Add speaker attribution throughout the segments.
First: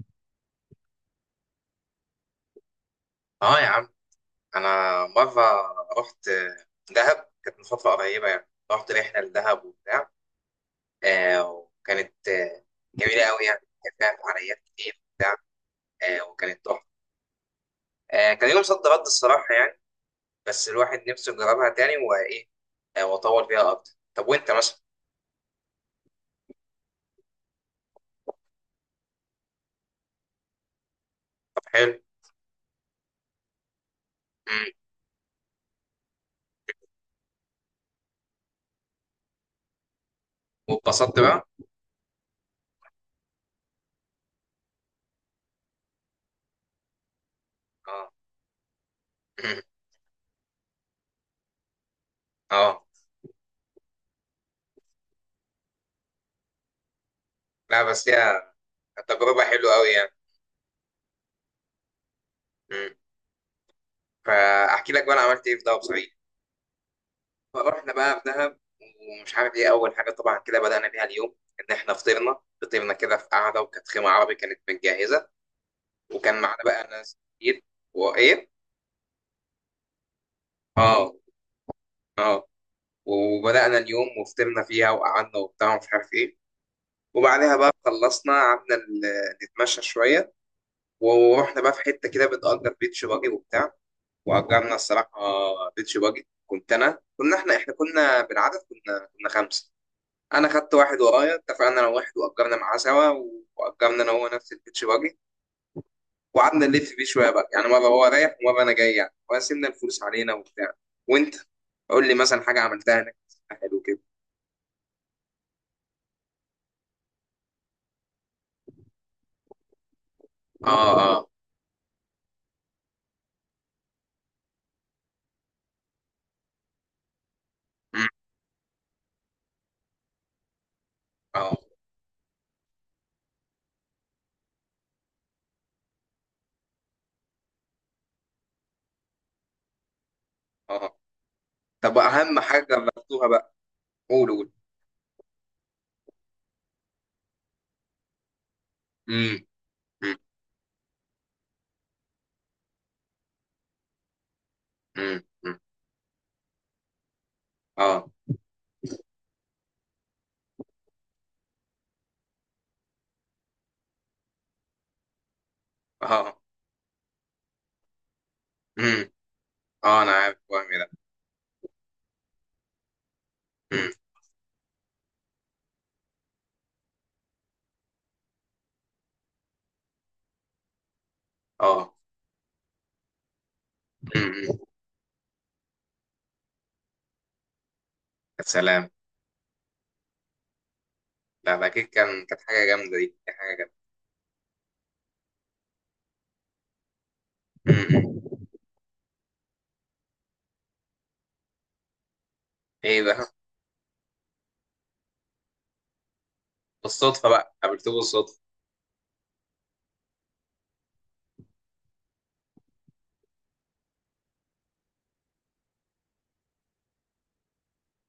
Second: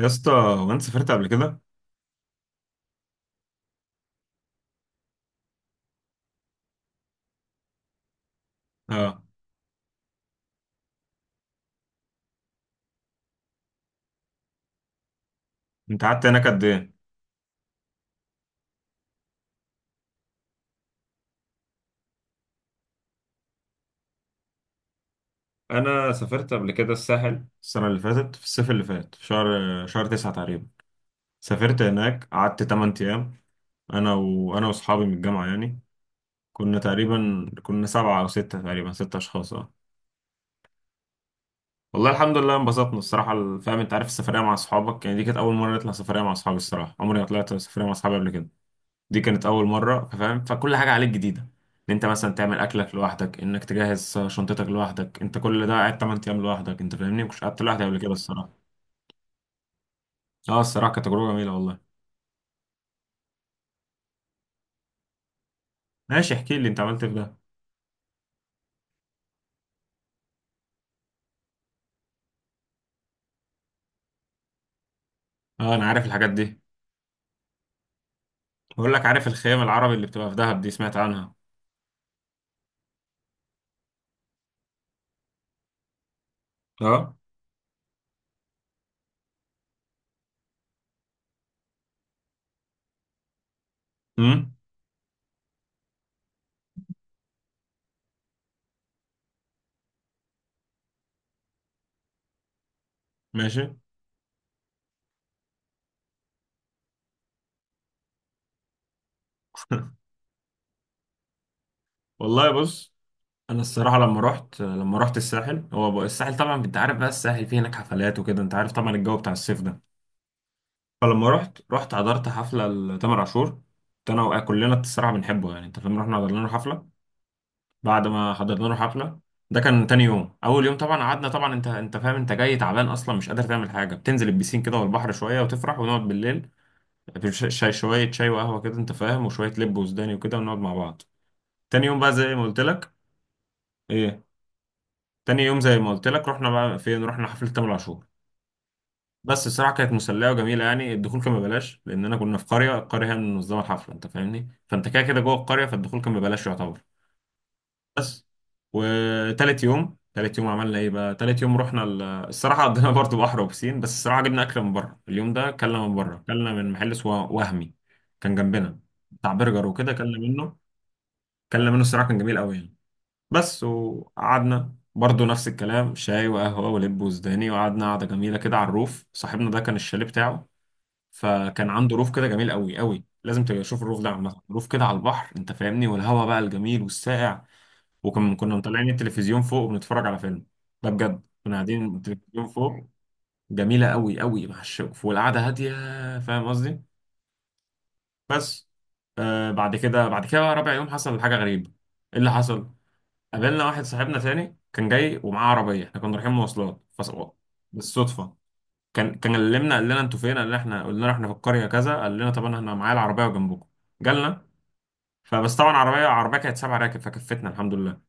Speaker 1: يا اسطى وانت سافرت قبل كده؟
Speaker 2: اه، يا عم. انا مره رحت دهب، كانت من فتره قريبه، يعني رحت رحله
Speaker 1: اه،
Speaker 2: لدهب وبتاع. وكانت جميله قوي، يعني كان فيها فعاليات كتير وبتاع.
Speaker 1: انت قعدت هناك قد
Speaker 2: وكانت تحفه.
Speaker 1: ايه؟
Speaker 2: كان يوم صد رد، الصراحه يعني. بس الواحد نفسه يجربها تاني وايه. واطول فيها اكتر. طب وانت مثلا؟
Speaker 1: انا سافرت قبل كده الساحل السنة اللي فاتت في الصيف اللي فات في شهر 9 تقريبا.
Speaker 2: طب
Speaker 1: سافرت
Speaker 2: حلو.
Speaker 1: هناك قعدت 8 أيام. أنا
Speaker 2: مم.
Speaker 1: وأصحابي من الجامعة يعني. كنا تقريبا كنا سبعة أو ستة تقريبا ستة أشخاص، اه.
Speaker 2: واتبسطت بقى.
Speaker 1: والله الحمد لله انبسطنا الصراحة. فاهم، أنت عارف السفرية مع أصحابك يعني، دي كانت أول مرة نطلع سفرية مع أصحابي الصراحة. عمري ما طلعت سفرية مع
Speaker 2: اه.
Speaker 1: أصحابي قبل كده. دي كانت
Speaker 2: مم.
Speaker 1: اول مره، فاهم، فكل حاجه عليك جديده. ان انت مثلا تعمل
Speaker 2: اه.
Speaker 1: اكلك لوحدك، انك تجهز شنطتك لوحدك انت، كل ده قاعد 8 ايام لوحدك. انت فاهمني مش قعدت
Speaker 2: لا
Speaker 1: لوحدي قبل
Speaker 2: بس
Speaker 1: كده
Speaker 2: هي
Speaker 1: الصراحه.
Speaker 2: تجربه حلوه قوي يعني.
Speaker 1: اه، الصراحه كانت تجربه جميله والله.
Speaker 2: مم. فاحكي لك بقى انا عملت ايه في دهب صحيح.
Speaker 1: ماشي، احكي لي انت عملت إيه في ده.
Speaker 2: فروحنا بقى في دهب، ومش عارف ايه، اول حاجه طبعا كده بدانا بيها اليوم ان احنا فطرنا كده في قعده، وكانت خيمه عربي كانت متجهزه.
Speaker 1: اه، انا عارف الحاجات
Speaker 2: وكان
Speaker 1: دي.
Speaker 2: معانا بقى ناس كتير وايه.
Speaker 1: بقول لك، عارف الخيام العربي اللي بتبقى في دهب دي، سمعت
Speaker 2: اه.
Speaker 1: عنها؟
Speaker 2: اه. وبدانا اليوم وفطرنا فيها وقعدنا وبتاع ومش عارف ايه.
Speaker 1: اه،
Speaker 2: وبعدها بقى خلصنا قعدنا نتمشى شويه. ورحنا بقى في حته كده بتأجر بيتش باجي وبتاع.
Speaker 1: امم،
Speaker 2: واجرنا الصراحه بيتش باجي. كنت انا، كنا احنا، كنا بالعدد، كنا خمسه. انا خدت واحد ورايا، اتفقنا انا واحد واجرنا معاه سوا.
Speaker 1: ماشي.
Speaker 2: واجرنا انا هو نفس البيتش باجي، وقعدنا نلف بيه شويه بقى، يعني مره هو رايح ومره انا جاي يعني، وقسمنا الفلوس علينا وبتاع. وانت قول لي مثلا
Speaker 1: والله
Speaker 2: حاجه
Speaker 1: بص،
Speaker 2: عملتها هناك.
Speaker 1: انا
Speaker 2: حلو
Speaker 1: الصراحه
Speaker 2: كده.
Speaker 1: لما رحت الساحل، هو بقى- الساحل طبعا انت عارف، بقى الساحل فيه هناك حفلات وكده، انت عارف طبعا الجو بتاع الصيف ده.
Speaker 2: اه. اه.
Speaker 1: فلما رحت حضرت حفلة لتامر عاشور. كنت انا وقع كلنا الصراحة بنحبه يعني، انت فاهم، رحنا حضرنا له حفلة. بعد
Speaker 2: مم،
Speaker 1: ما حضرنا له حفلة، ده كان تاني يوم. اول يوم طبعا قعدنا طبعا،
Speaker 2: اه.
Speaker 1: انت فاهم انت جاي تعبان اصلا مش قادر تعمل حاجة، بتنزل البسين كده والبحر شوية وتفرح ونقعد بالليل في ش- شاي شوية شاي وقهوة كده انت فاهم، وشوية لب وسوداني وكده ونقعد مع
Speaker 2: اه.
Speaker 1: بعض. تاني
Speaker 2: طب
Speaker 1: يوم بقى زي
Speaker 2: اهم
Speaker 1: ما قلت
Speaker 2: حاجه
Speaker 1: لك.
Speaker 2: جربتوها بقى؟
Speaker 1: ايه؟
Speaker 2: قول قول.
Speaker 1: تاني يوم زي ما قلت لك رحنا بقى فين، رحنا حفلة تامر عاشور.
Speaker 2: امم،
Speaker 1: بس الصراحه كانت
Speaker 2: امم،
Speaker 1: مسليه وجميله يعني. الدخول كان ببلاش لاننا كنا في قريه، القريه هي اللي منظمه الحفله انت فاهمني، فانت كده كده
Speaker 2: امم،
Speaker 1: جوه
Speaker 2: أمم.
Speaker 1: القريه فالدخول كان ببلاش يعتبر.
Speaker 2: اه.
Speaker 1: بس، وتالت يوم عملنا ايه بقى؟ تالت يوم رحنا ال... الصراحه قضينا برضه بحر وبسين. بس الصراحه جبنا اكل من بره اليوم ده، كلنا من بره،
Speaker 2: اه.
Speaker 1: كلنا من محل اسمه وهمي، كان جنبنا،
Speaker 2: امم.
Speaker 1: بتاع برجر وكده.
Speaker 2: اه، انا
Speaker 1: كلنا
Speaker 2: عارف
Speaker 1: منه،
Speaker 2: وهمي ده.
Speaker 1: كلنا منه الصراحه، كان جميل قوي يعني. بس
Speaker 2: امم.
Speaker 1: وقعدنا برضه نفس الكلام شاي وقهوه ولب وزداني، وقعدنا قعده جميله كده على الروف. صاحبنا ده كان الشاليه بتاعه، فكان
Speaker 2: اه.
Speaker 1: عنده روف كده جميل قوي، لازم تبقى تشوف الروف ده،
Speaker 2: امم،
Speaker 1: عامه
Speaker 2: أمم.
Speaker 1: روف كده على البحر انت فاهمني، والهواء بقى الجميل والساقع. وكنا
Speaker 2: يا
Speaker 1: كنا مطلعين
Speaker 2: سلام.
Speaker 1: التلفزيون فوق وبنتفرج على فيلم، ده بجد كنا
Speaker 2: لا، ده اكيد
Speaker 1: قاعدين
Speaker 2: كانت
Speaker 1: التلفزيون
Speaker 2: حاجه
Speaker 1: فوق.
Speaker 2: جامده، دي كانت حاجه جامده.
Speaker 1: جميله قوي مع الشوف والقعده هاديه، فاهم قصدي.
Speaker 2: أمم، أمم.
Speaker 1: بس، آه، بعد كده بقى رابع يوم حصل حاجه غريبه. ايه اللي حصل؟
Speaker 2: ايه بقى؟
Speaker 1: قابلنا واحد صاحبنا تاني كان جاي ومعاه عربيه، احنا كنا رايحين مواصلات
Speaker 2: بالصدفة بقى قابلته
Speaker 1: بالصدفه.
Speaker 2: بالصدفة.
Speaker 1: كان كلمنا، قال لنا انتوا فين، قال لنا، احنا قلنا له احنا في القريه كذا، قال لنا طب انا هنا معايا العربيه وجنبكم، جالنا. فبس طبعا عربيه كانت سبع راكب فكفتنا الحمد لله.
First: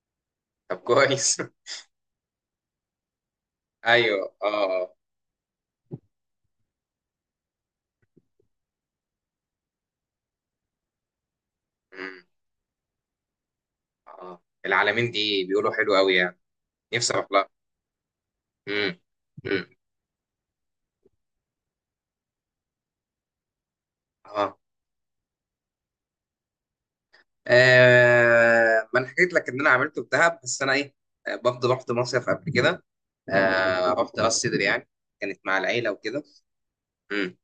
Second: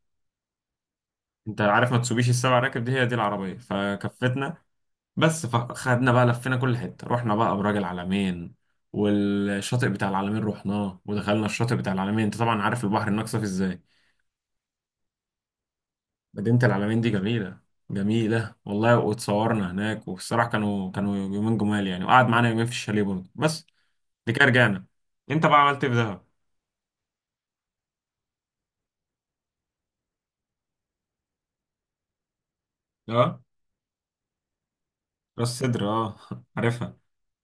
Speaker 2: طب كويس.
Speaker 1: انت عارف ما تسوبيش السبع راكب دي، هي دي العربيه
Speaker 2: ايوه،
Speaker 1: فكفتنا.
Speaker 2: اه. اه.
Speaker 1: بس فخدنا بقى لفينا كل حته، رحنا بقى ابراج العلمين، والشاطئ بتاع العلمين رحناه، ودخلنا الشاطئ بتاع العلمين.
Speaker 2: امم.
Speaker 1: انت طبعا عارف البحر هناك صافي ازاي.
Speaker 2: اه، العالمين دي بيقولوا حلو قوي يعني.
Speaker 1: مدينه العلمين دي
Speaker 2: نفسي اروح لها.
Speaker 1: جميله، جميله والله،
Speaker 2: امم. امم.
Speaker 1: واتصورنا هناك. والصراحه كانوا يومين جمال يعني، وقعد معانا يومين في الشاليه برضه بس. دي
Speaker 2: اه.
Speaker 1: كرجانة. انت بقى عملت ايه في دهب؟
Speaker 2: آه، ما انا حكيت لك ان انا عملته في دهب، بس انا ايه، آه، برضه رحت مصيف قبل كده.
Speaker 1: اه،
Speaker 2: آه، رحت راس سدر يعني، كانت
Speaker 1: راس
Speaker 2: مع
Speaker 1: صدر،
Speaker 2: العيله
Speaker 1: اه
Speaker 2: وكده.
Speaker 1: عارفها،
Speaker 2: امم.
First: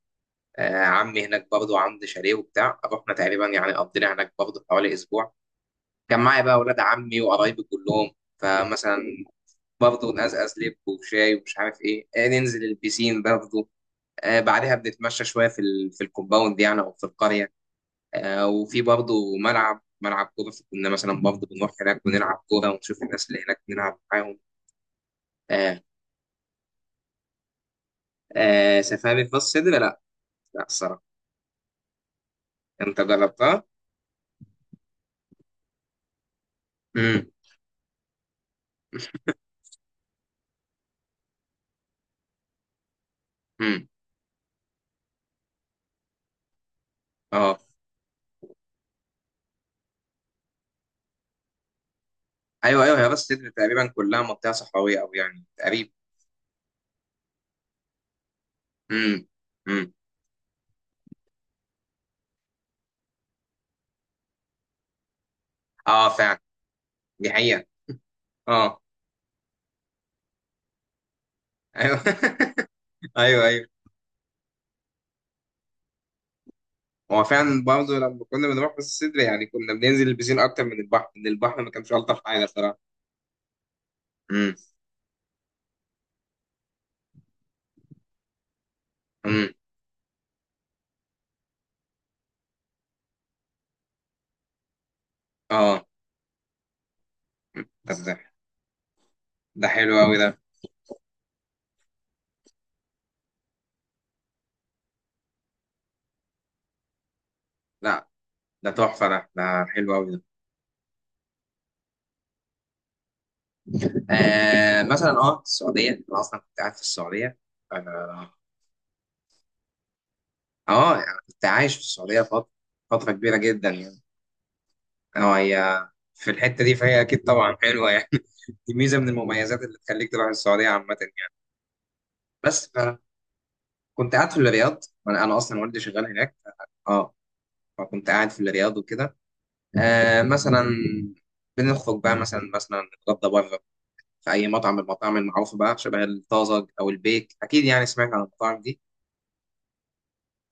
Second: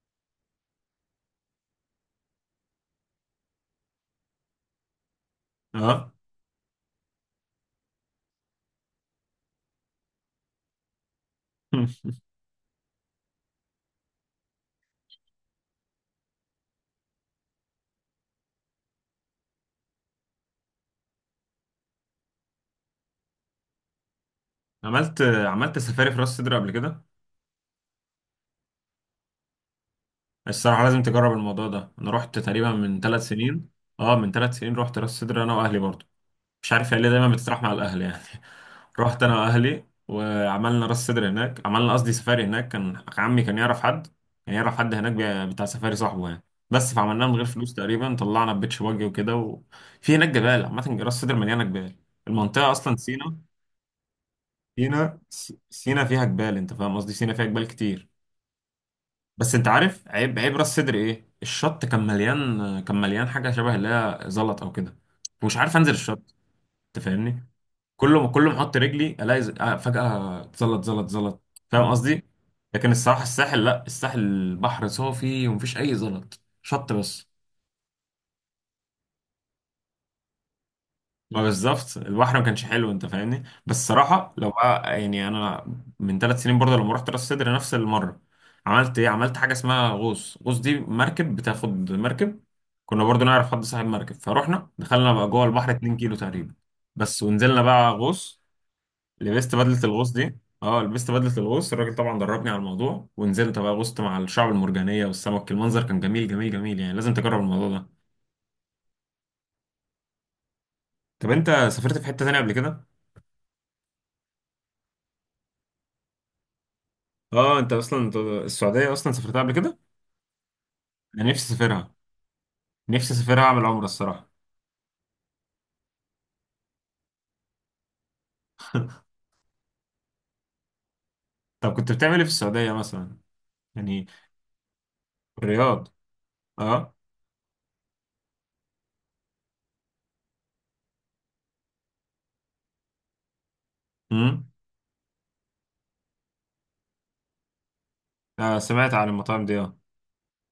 Speaker 2: آه، عمي هناك برضه عنده شاليه وبتاع، رحنا تقريبا يعني قضينا هناك برضه حوالي اسبوع.
Speaker 1: اه.
Speaker 2: كان معايا بقى اولاد عمي وقرايبي كلهم، فمثلا برضه نقزقز لب وشاي ومش عارف ايه، ننزل البيسين برضه. بعدها بنتمشى شويه في الكومباوند يعني او في القريه. وفي برضه ملعب كوره، كنا مثلا برضه بنروح هناك ونلعب كوره ونشوف الناس اللي هناك نلعب معاهم.
Speaker 1: عملت عملت
Speaker 2: آه.
Speaker 1: سفاري في راس صدر قبل كده؟
Speaker 2: آه، سفاري في راس سدر لا. لا
Speaker 1: الصراحة لازم
Speaker 2: الصراحه،
Speaker 1: تجرب الموضوع ده، انا رحت تقريبا من
Speaker 2: انت
Speaker 1: ثلاث
Speaker 2: جربتها؟
Speaker 1: سنين اه، من 3 سنين رحت راس صدر انا واهلي برضو. مش عارف هي ليه
Speaker 2: امم.
Speaker 1: دايما بتطرح مع الاهل يعني. رحت انا واهلي وعملنا راس صدر هناك، عملنا قصدي سفاري هناك. كان عمي يعرف
Speaker 2: امم.
Speaker 1: حد، كان يعرف حد هناك بتاع سفاري، صاحبه يعني. بس فعملناه من غير
Speaker 2: اه.
Speaker 1: فلوس تقريبا، طلعنا بيتش باجي وكده. وفي هناك جبال، عامة راس صدر مليانة جبال، المنطقة
Speaker 2: ايوه
Speaker 1: أصلا
Speaker 2: ايوه، هي راس
Speaker 1: سينا.
Speaker 2: سدر تقريبا كلها منطقه صحراويه، او
Speaker 1: سينا،
Speaker 2: يعني تقريبا.
Speaker 1: سينا فيها جبال، أنت فاهم قصدي، سينا فيها جبال كتير.
Speaker 2: امم.
Speaker 1: بس أنت
Speaker 2: امم.
Speaker 1: عارف عيب راس صدر إيه؟ الشط كان مليان، كان مليان حاجة شبه اللي هي زلط أو كده. ومش عارف أنزل
Speaker 2: اه
Speaker 1: الشط،
Speaker 2: فعلا.
Speaker 1: أنت
Speaker 2: دي
Speaker 1: فاهمني.
Speaker 2: حقيقه.
Speaker 1: كل ما احط
Speaker 2: اه.
Speaker 1: رجلي الاقي فجأة اتزلط زلط زلط. فاهم
Speaker 2: ايوه
Speaker 1: قصدي. لكن الصراحة
Speaker 2: ايوه
Speaker 1: الساحل
Speaker 2: ايوه.
Speaker 1: لا، الساحل البحر صافي ومفيش اي زلط، شط
Speaker 2: هو
Speaker 1: بس.
Speaker 2: فعلا برضه لما كنا بنروح بس الصدر يعني كنا بننزل البسين اكتر من البحر،
Speaker 1: ما
Speaker 2: ما كانش
Speaker 1: بالظبط
Speaker 2: الطف
Speaker 1: البحر ما
Speaker 2: حاجه
Speaker 1: كانش
Speaker 2: بصراحه.
Speaker 1: حلو انت فاهمني. بس الصراحة لو
Speaker 2: امم.
Speaker 1: بقى يعني انا، من 3 سنين برضه لما رحت راس سدر نفس المرة، عملت ايه؟ عملت
Speaker 2: امم.
Speaker 1: حاجة اسمها غوص. غوص دي مركب، بتاخد مركب. كنا برضه نعرف حد صاحب مركب، فروحنا دخلنا بقى جوه البحر
Speaker 2: اه.
Speaker 1: 2 كيلو تقريبا بس، ونزلنا بقى
Speaker 2: طب ده
Speaker 1: غوص. لبست
Speaker 2: ده
Speaker 1: بدلة
Speaker 2: حلو
Speaker 1: الغوص
Speaker 2: قوي ده.
Speaker 1: دي، اه لبست بدلة الغوص، الراجل طبعا دربني على الموضوع، ونزلت بقى غوصت مع الشعب المرجانية والسمك. المنظر كان جميل جميل جميل يعني، لازم تجرب الموضوع ده.
Speaker 2: لا، ده تحفه ده ده حلو قوي ده.
Speaker 1: طب انت سافرت في حتة تانية قبل كده؟
Speaker 2: آه مثلا، اه السعوديه، انا اصلا كنت قاعد في السعوديه.
Speaker 1: اه، انت اصلا، انت
Speaker 2: انا،
Speaker 1: السعودية اصلا سافرتها قبل كده؟
Speaker 2: اه يعني
Speaker 1: انا نفسي
Speaker 2: كنت عايش في
Speaker 1: اسافرها،
Speaker 2: السعوديه فتره، فتره
Speaker 1: نفسي
Speaker 2: كبيره
Speaker 1: اسافرها اعمل
Speaker 2: جدا
Speaker 1: عمرة
Speaker 2: يعني.
Speaker 1: الصراحة.
Speaker 2: اه هي في الحته دي، فهي اكيد طبعا حلوه يعني. دي ميزه من المميزات اللي تخليك تروح السعوديه عامه يعني.
Speaker 1: طب كنت بتعمل ايه في
Speaker 2: بس
Speaker 1: السعودية مثلا؟ يعني.
Speaker 2: فكنت قاعد في الرياض. انا اصلا والدي
Speaker 1: الرياض،
Speaker 2: شغال هناك. اه.
Speaker 1: اه.
Speaker 2: آه. فكنت قاعد في الرياض وكده. آه مثلا، بنخرج بقى مثلا، نتغدى بره في
Speaker 1: امم.
Speaker 2: اي مطعم من المطاعم المعروفه بقى، شبه الطازج او البيك، اكيد يعني سمعت عن
Speaker 1: آه،
Speaker 2: المطاعم دي.
Speaker 1: سمعت عن المطاعم دي، اه.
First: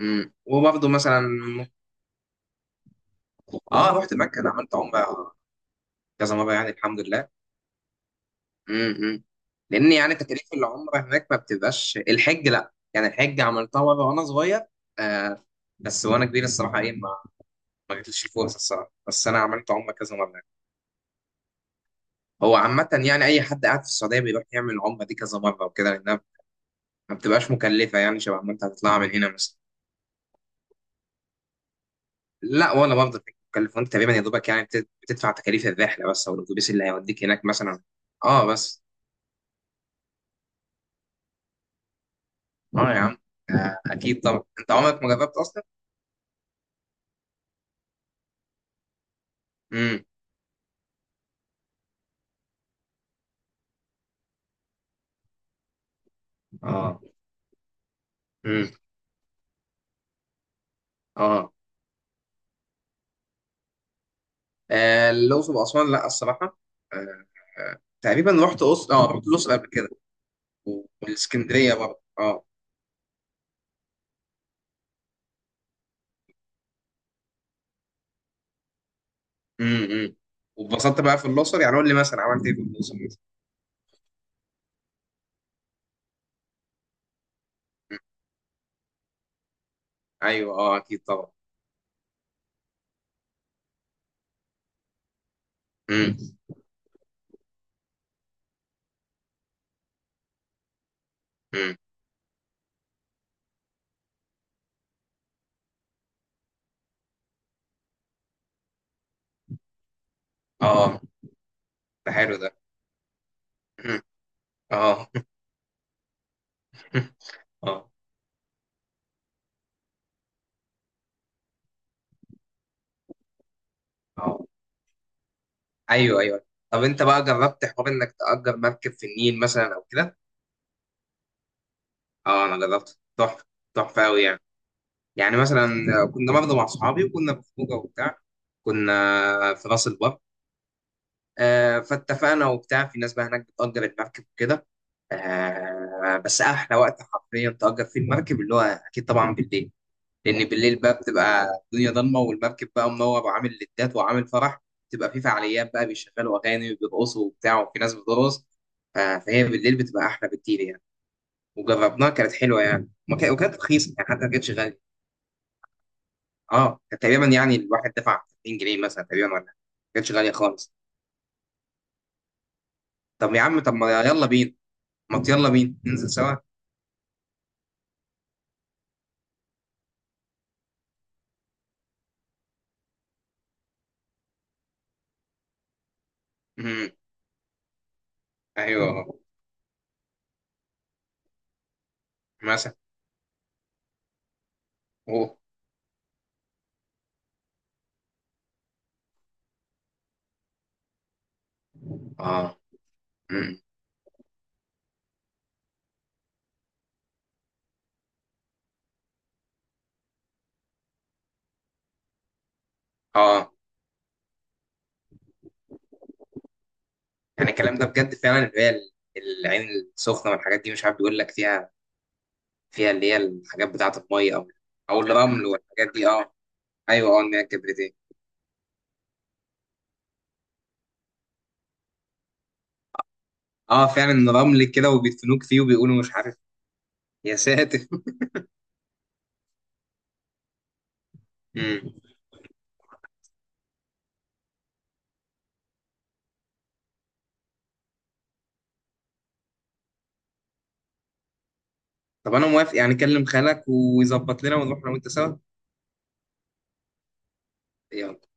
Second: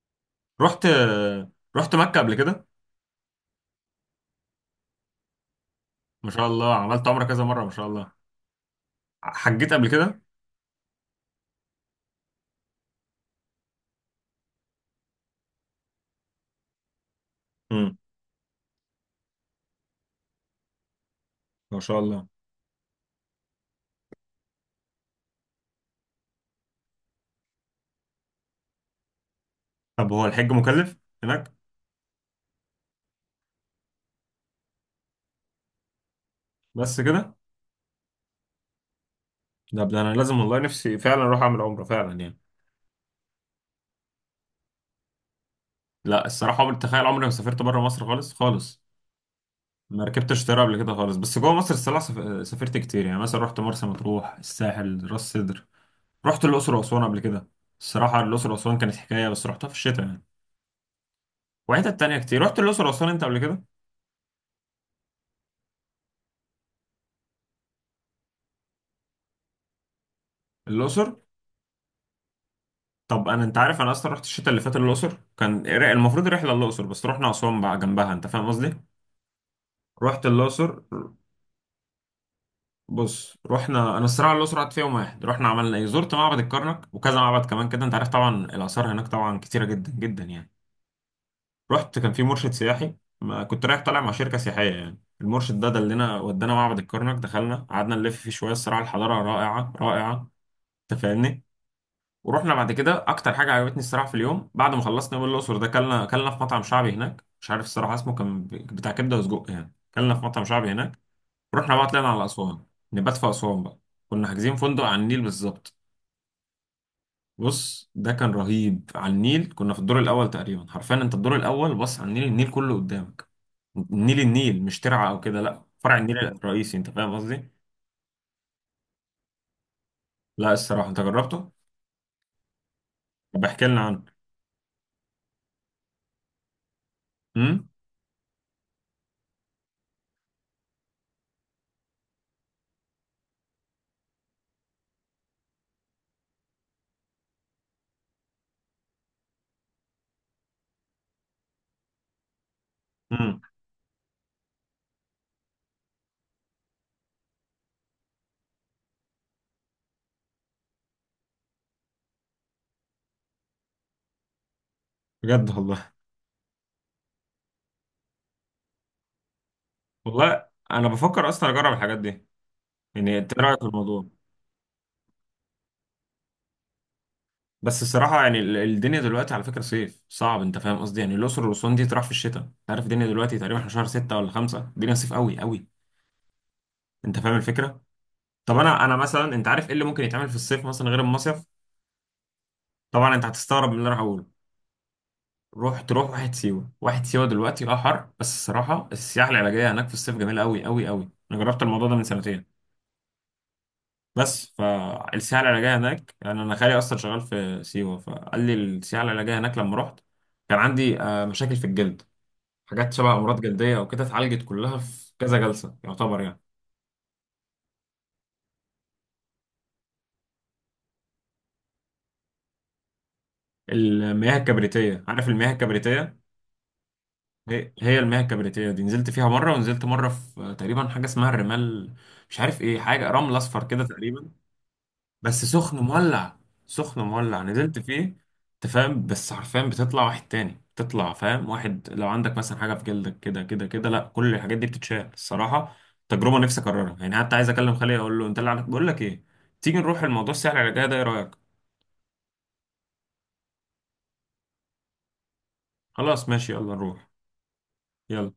Speaker 2: امم.
Speaker 1: رحت،
Speaker 2: وبرضه مثلا
Speaker 1: آه، رحت مكة قبل كده.
Speaker 2: اه رحت مكه، عملت عمره
Speaker 1: ما
Speaker 2: كذا
Speaker 1: شاء
Speaker 2: مره يعني
Speaker 1: الله،
Speaker 2: الحمد
Speaker 1: عملت عمرة
Speaker 2: لله.
Speaker 1: كذا مرة ما شاء الله.
Speaker 2: امم.
Speaker 1: حجيت قبل
Speaker 2: لان يعني
Speaker 1: كده؟
Speaker 2: تكاليف العمره هناك ما بتبقاش، الحج لا، يعني الحج عملتها مره وانا صغير. آه. بس وانا كبير الصراحه ايه، ما ما
Speaker 1: امم،
Speaker 2: جاتليش الفرصه الصراحه، بس انا عملت عمره كذا مره.
Speaker 1: ما شاء الله.
Speaker 2: هو عامة يعني أي حد قاعد في السعودية بيروح يعمل العمرة دي كذا مرة وكده، لأنها ما بتبقاش مكلفة، يعني شبه ما أنت هتطلعها من هنا مثلا.
Speaker 1: طب هو الحج مكلف هناك؟
Speaker 2: لا ولا برضه فكرة مكلفة، وأنت تقريبا يا دوبك يعني بتدفع تكاليف الرحلة بس، أو الأتوبيس اللي
Speaker 1: بس
Speaker 2: هيوديك
Speaker 1: كده؟
Speaker 2: هناك مثلا. أه بس.
Speaker 1: ده انا لازم والله، نفسي فعلا اروح اعمل عمره فعلا يعني.
Speaker 2: أه يا عم. آه، أكيد طبعا، أنت عمرك ما جربت أصلا؟
Speaker 1: لا الصراحه عمري، تخيل، عمري ما سافرت بره مصر خالص خالص. ما
Speaker 2: امم.
Speaker 1: ركبتش طياره قبل كده خالص. بس جوه مصر الصراحه سافرت كتير يعني. مثلا رحت مرسى مطروح، الساحل، راس سدر. رحت الاقصر
Speaker 2: اه.
Speaker 1: واسوان قبل كده. الصراحه الاقصر
Speaker 2: امم.
Speaker 1: واسوان كانت حكايه، بس رحتها في الشتاء يعني.
Speaker 2: اه.
Speaker 1: وحتت تانية كتير. رحت الاقصر واسوان انت قبل كده؟
Speaker 2: آه، الأقصر وأسوان لا الصراحة. آه. آه، تقريبا رحت أقصر، أه رحت الأقصر قبل كده،
Speaker 1: الاقصر.
Speaker 2: والإسكندرية برضه أه.
Speaker 1: طب انا، انت عارف انا اصلا رحت الشتاء اللي فات الاقصر، كان المفروض رحله الاقصر بس رحنا اسوان بقى جنبها، انت فاهم قصدي.
Speaker 2: امم. امم.
Speaker 1: رحت الأقصر.
Speaker 2: واتبسطت بقى في الأقصر يعني؟ قول لي مثلا عملت إيه في الأقصر.
Speaker 1: بص، رحنا، انا الصراحه الاقصر قعدت فيها يوم واحد، رحنا عملنا ايه، زرت معبد الكرنك وكذا معبد كمان كده، انت
Speaker 2: مم.
Speaker 1: عارف طبعا الاثار هناك طبعا كتيره جدا جدا يعني.
Speaker 2: ايوه، اه اكيد طبعا.
Speaker 1: رحت، كان في مرشد سياحي، ما كنت رايح طالع مع شركه سياحيه يعني. المرشد ده دلنا،
Speaker 2: مم.
Speaker 1: ودانا معبد الكرنك، دخلنا قعدنا نلف فيه شويه الصراحه. الحضاره رائعه، انت فاهمني.
Speaker 2: مم.
Speaker 1: ورحنا بعد كده، اكتر حاجه عجبتني الصراحه في اليوم بعد ما خلصنا من الاقصر ده، كلنا، كلنا في مطعم شعبي هناك مش عارف الصراحه اسمه، كان بتاع كبده وسجق يعني، كلنا في مطعم شعبي هناك.
Speaker 2: اه.
Speaker 1: رحنا بقى طلعنا
Speaker 2: ده
Speaker 1: على
Speaker 2: حلو ده.
Speaker 1: أسوان، نبات في أسوان بقى.
Speaker 2: مم.
Speaker 1: كنا حاجزين فندق على
Speaker 2: اه.
Speaker 1: النيل بالظبط. بص،
Speaker 2: اه.
Speaker 1: ده كان رهيب، على النيل، كنا في الدور الأول تقريبا، حرفيا أنت الدور الأول بص على النيل، النيل كله قدامك. النيل
Speaker 2: اه.
Speaker 1: النيل مش ترعة أو كده لا، فرع النيل
Speaker 2: ايوه ايوه.
Speaker 1: الرئيسي
Speaker 2: طب
Speaker 1: أنت
Speaker 2: انت
Speaker 1: فاهم
Speaker 2: بقى
Speaker 1: قصدي؟
Speaker 2: جربت حوار انك تأجر مركب في النيل مثلا او كده؟
Speaker 1: لا الصراحة، أنت جربته؟
Speaker 2: اه انا جربت،
Speaker 1: طب
Speaker 2: تحفه.
Speaker 1: احكي لنا عنه.
Speaker 2: تحفه قوي يعني. يعني مثلا كنا برضه مع صحابي، وكنا في
Speaker 1: امم،
Speaker 2: خروجه وبتاع، كنا في راس البر. آه، فاتفقنا وبتاع، في ناس بقى هناك بتأجر المركب وكده. آه، بس احلى وقت حرفيا تأجر فيه المركب اللي هو اكيد طبعا بالليل، لان بالليل بقى بتبقى الدنيا ضلمه والمركب بقى منور
Speaker 1: امم.
Speaker 2: وعامل لدات وعامل فرح. بتبقى في فعاليات بقى، بيشغلوا اغاني وبيرقصوا وبتاع، وفي ناس بترقص. فهي بالليل بتبقى احلى بكتير يعني. وجربناها كانت حلوه يعني، وكانت رخيصه يعني، حتى ما كانتش غاليه.
Speaker 1: بجد والله.
Speaker 2: اه كانت تقريبا يعني الواحد دفع 30 جنيه مثلا تقريبا ولا حاجة. ما كانتش غاليه
Speaker 1: والله
Speaker 2: خالص.
Speaker 1: أنا بفكر أصلا أجرب الحاجات دي، يعني أنت
Speaker 2: طب يا
Speaker 1: إيه رأيك
Speaker 2: عم،
Speaker 1: في
Speaker 2: طب ما
Speaker 1: الموضوع؟
Speaker 2: يلا بينا، ما يلا بينا ننزل سوا.
Speaker 1: بس الصراحة يعني الدنيا دلوقتي على فكرة صيف صعب، انت فاهم قصدي، يعني الأقصر والأسوان دي تروح في الشتاء انت عارف. الدنيا دلوقتي تقريبا احنا شهر 6 ولا 5، الدنيا صيف قوي.
Speaker 2: امم.
Speaker 1: انت فاهم الفكرة. طب انا
Speaker 2: ايوه
Speaker 1: مثلا، انت عارف ايه اللي ممكن يتعمل في الصيف مثلا غير المصيف؟
Speaker 2: مثلا.
Speaker 1: طبعا انت هتستغرب من اللي انا هقوله.
Speaker 2: اوه.
Speaker 1: روح، تروح واحد سيوة. دلوقتي اه حر، بس الصراحة السياحة العلاجية هناك في الصيف جميلة قوي. انا جربت الموضوع ده من سنتين.
Speaker 2: اه. امم.
Speaker 1: بس فالسياحة العلاجية هناك يعني، انا خالي اصلا شغال في سيوة فقال لي السياحة العلاجية هناك. لما رحت كان عندي مشاكل في الجلد، حاجات شبه امراض
Speaker 2: اه.
Speaker 1: جلديه او كده، اتعالجت كلها في كذا جلسه يعتبر يعني.
Speaker 2: يعني الكلام ده بجد فعلا اللي هي العين السخنه والحاجات دي، مش عارف بيقول لك فيها، فيها اللي هي الحاجات بتاعه الميه
Speaker 1: المياه
Speaker 2: او او
Speaker 1: الكبريتيه، عارف
Speaker 2: الرمل
Speaker 1: المياه
Speaker 2: والحاجات دي
Speaker 1: الكبريتيه؟
Speaker 2: اه. ايوه، اه ان هي
Speaker 1: هي
Speaker 2: الكبريتيه.
Speaker 1: هي المياه الكبريتيه دي، نزلت فيها مره، ونزلت مره في تقريبا حاجه اسمها الرمال. مش عارف ايه، حاجه رمل اصفر كده
Speaker 2: اه
Speaker 1: تقريبا.
Speaker 2: فعلا، رمل كده وبيدفنوك
Speaker 1: بس
Speaker 2: فيه،
Speaker 1: سخن
Speaker 2: وبيقولوا مش عارف.
Speaker 1: مولع، سخن
Speaker 2: يا
Speaker 1: مولع، نزلت
Speaker 2: ساتر.
Speaker 1: فيه. انت فاهم، بس حرفيا بتطلع واحد تاني، بتطلع فاهم واحد
Speaker 2: مم.
Speaker 1: لو عندك مثلا حاجه في جلدك كده كده كده، لا كل الحاجات دي بتتشال الصراحه. تجربه نفسي اكررها يعني، حتى عايز اكلم خالي اقول له انت اللي عليك بقول لك ايه. تيجي نروح الموضوع السهل على الرجاية ده، ايه رايك؟
Speaker 2: طب انا موافق، يعني كلم خالك ويظبط لنا ونروح انا وانت سوا.
Speaker 1: خلاص ماشي، يلا نروح.
Speaker 2: يلا.
Speaker 1: يلا.